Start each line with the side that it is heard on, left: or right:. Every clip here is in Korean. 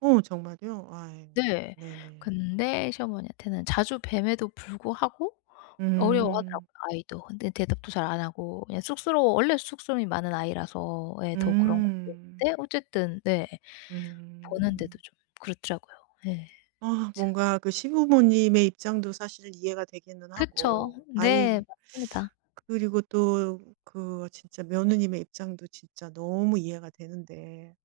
right: 어 정말이요? 아 예
left: 네.
right: 네네.
left: 근데 시어머니한테는 자주 뵘에도 불구하고
right: 음.
left: 어려워하더라고요 아이도. 근데 대답도 잘 안 하고 그냥 쑥스러워 원래 쑥스러움이 많은 아이라서 예 더 그런
right: 음.
left: 건데 어쨌든 네 보는데도
right: 음.
left: 좀 그렇더라고요. 예.
right: 아
left: 참.
right: 뭔가 그 시부모님의 입장도 사실 이해가 되기는
left: 그쵸.
right: 하고 아이
left: 네 맞습니다.
right: 그리고 또 그 진짜 며느님의 입장도 진짜 너무 이해가 되는데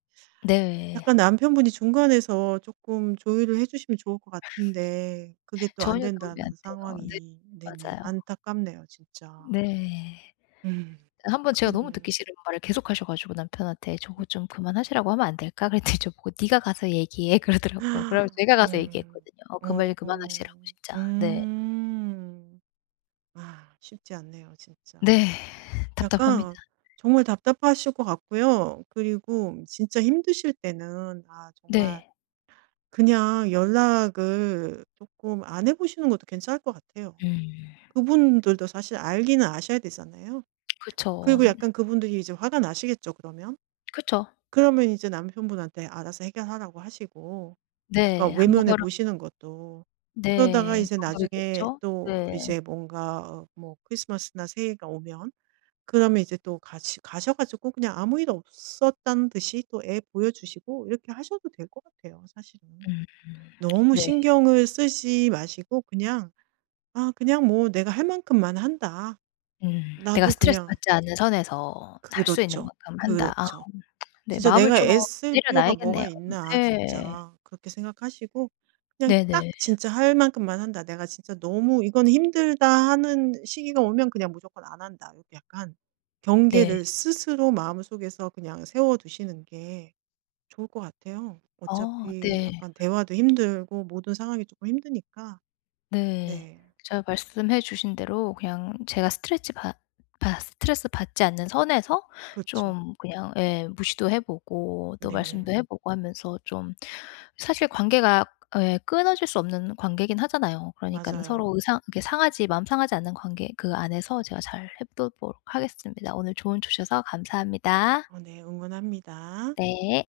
left: 네.
right: 약간 남편분이 중간에서 쪼끔 조율을 해 주시면 좋을 것 같은데 그게 또 안
left: 전혀 도움이 안
right: 된다는
left: 돼요. 네
right: 상황이 네네
left: 맞아요.
right: 안타깝네요, 진짜.
left: 네.
right: 음
left: 1 번 제가 너무
right: 그러면
left: 듣기 싫은 말을 계속하셔 가지고 남편한테
right: 예.
left: "저거 좀 그만하시라고 하면 안 될까?" 그랬더니 저보고 "네가 가서 얘기해." 그러더라고요. 그래 가지고 제가 가서
right: 음
left: 얘기했거든요. 어 그
right: 어
left: 말 그만하시라고 진짜. 네.
right: 음. 아 쉽지 않네요, 진짜.
left: 네 답답합니다.
right: 약간 정말 답답하실 것 같고요. 그리고 진짜 힘드실 때는 아 정말
left: 네.
right: 그냥 연락을 쪼끔 안 해 보시는 것도 괜찮을 것 같아요.
left: 음.
right: 그분들도 사실 알기는 아셔야 되잖아요.
left: 그쵸.
right: 그리고
left: 음.
right: 약간 그분들이 이제 화가 나시겠죠, 그러면.
left: 그쵸.
right: 그러면 이제 남편분한테 알아서 해결하라고 하시고 약간
left: 네 한번
right: 외면해
left: 그럼
right: 보시는 것도, 그러다가
left: 네
right: 이제 나중에
left: 방법이겠죠.
right: 또
left: 네.
right: 이제 뭔가 뭐 크리스마스나 새해가 오면 그러면 이제 또 같이 가셔 가지고 그냥 아무 일 없었다는 듯이 또 애 보여주시고 이렇게 하셔도 될 것 같아요 사실은.
left: 음
right: 너무
left: 네.
right: 신경을 쓰지 마시고 그냥 '아 그냥 뭐 내가 할 만큼만 한다.
left: 음 내가
right: 나도 그냥'
left: 스트레스받지 않는 선에서 할 수 있는
right: 그렇죠.
left: 만큼 한다. 아
right: 그렇죠.
left: 네
right: 진짜
left: 마음을
right: '내가
left: 좀
right: 애쓸 필요가
left: 내려놔야겠네요.
right: 뭐가 있나,
left: 네.
right: 진짜.' 그렇게 생각하시고 그냥 딱
left: 네네.
right: 진짜 할 만큼만 한다. '내가 진짜 너무 이거는 힘들다.' 하는 시기가 오면 그냥 무조건 안 한다. 요렇게 약간
left: 네.
right: 경계를 스스로 마음속에서 그냥 세워두시는 게 좋을 것 같아요.
left: 어
right: 어차피
left: 네.
right: 약간 대화도 힘들고 모든 상황이 쪼끔 힘드니까.
left: 네.
right: 네.
left: 제가 말씀해 주신 대로 그냥 제가 스트레치 받 받 스트레스받지 않는 선에서
right: 그쵸.
left: 좀 그냥 예 무시도 해 보고 또
right: 네네.
left: 말씀도 해 보고 하면서 좀 사실 관계가 예 끊어질 수 없는 관계이긴 하잖아요. 그러니까 서로 의
right: 맞아요.
left: 상 이렇게 상하지 마음 상하지 않는 관계 그 안에서 제가 잘 해보도록 하겠습니다. 오늘 조언 주셔서 감사합니다.
right: 어 네 응원합니다.
left: 네.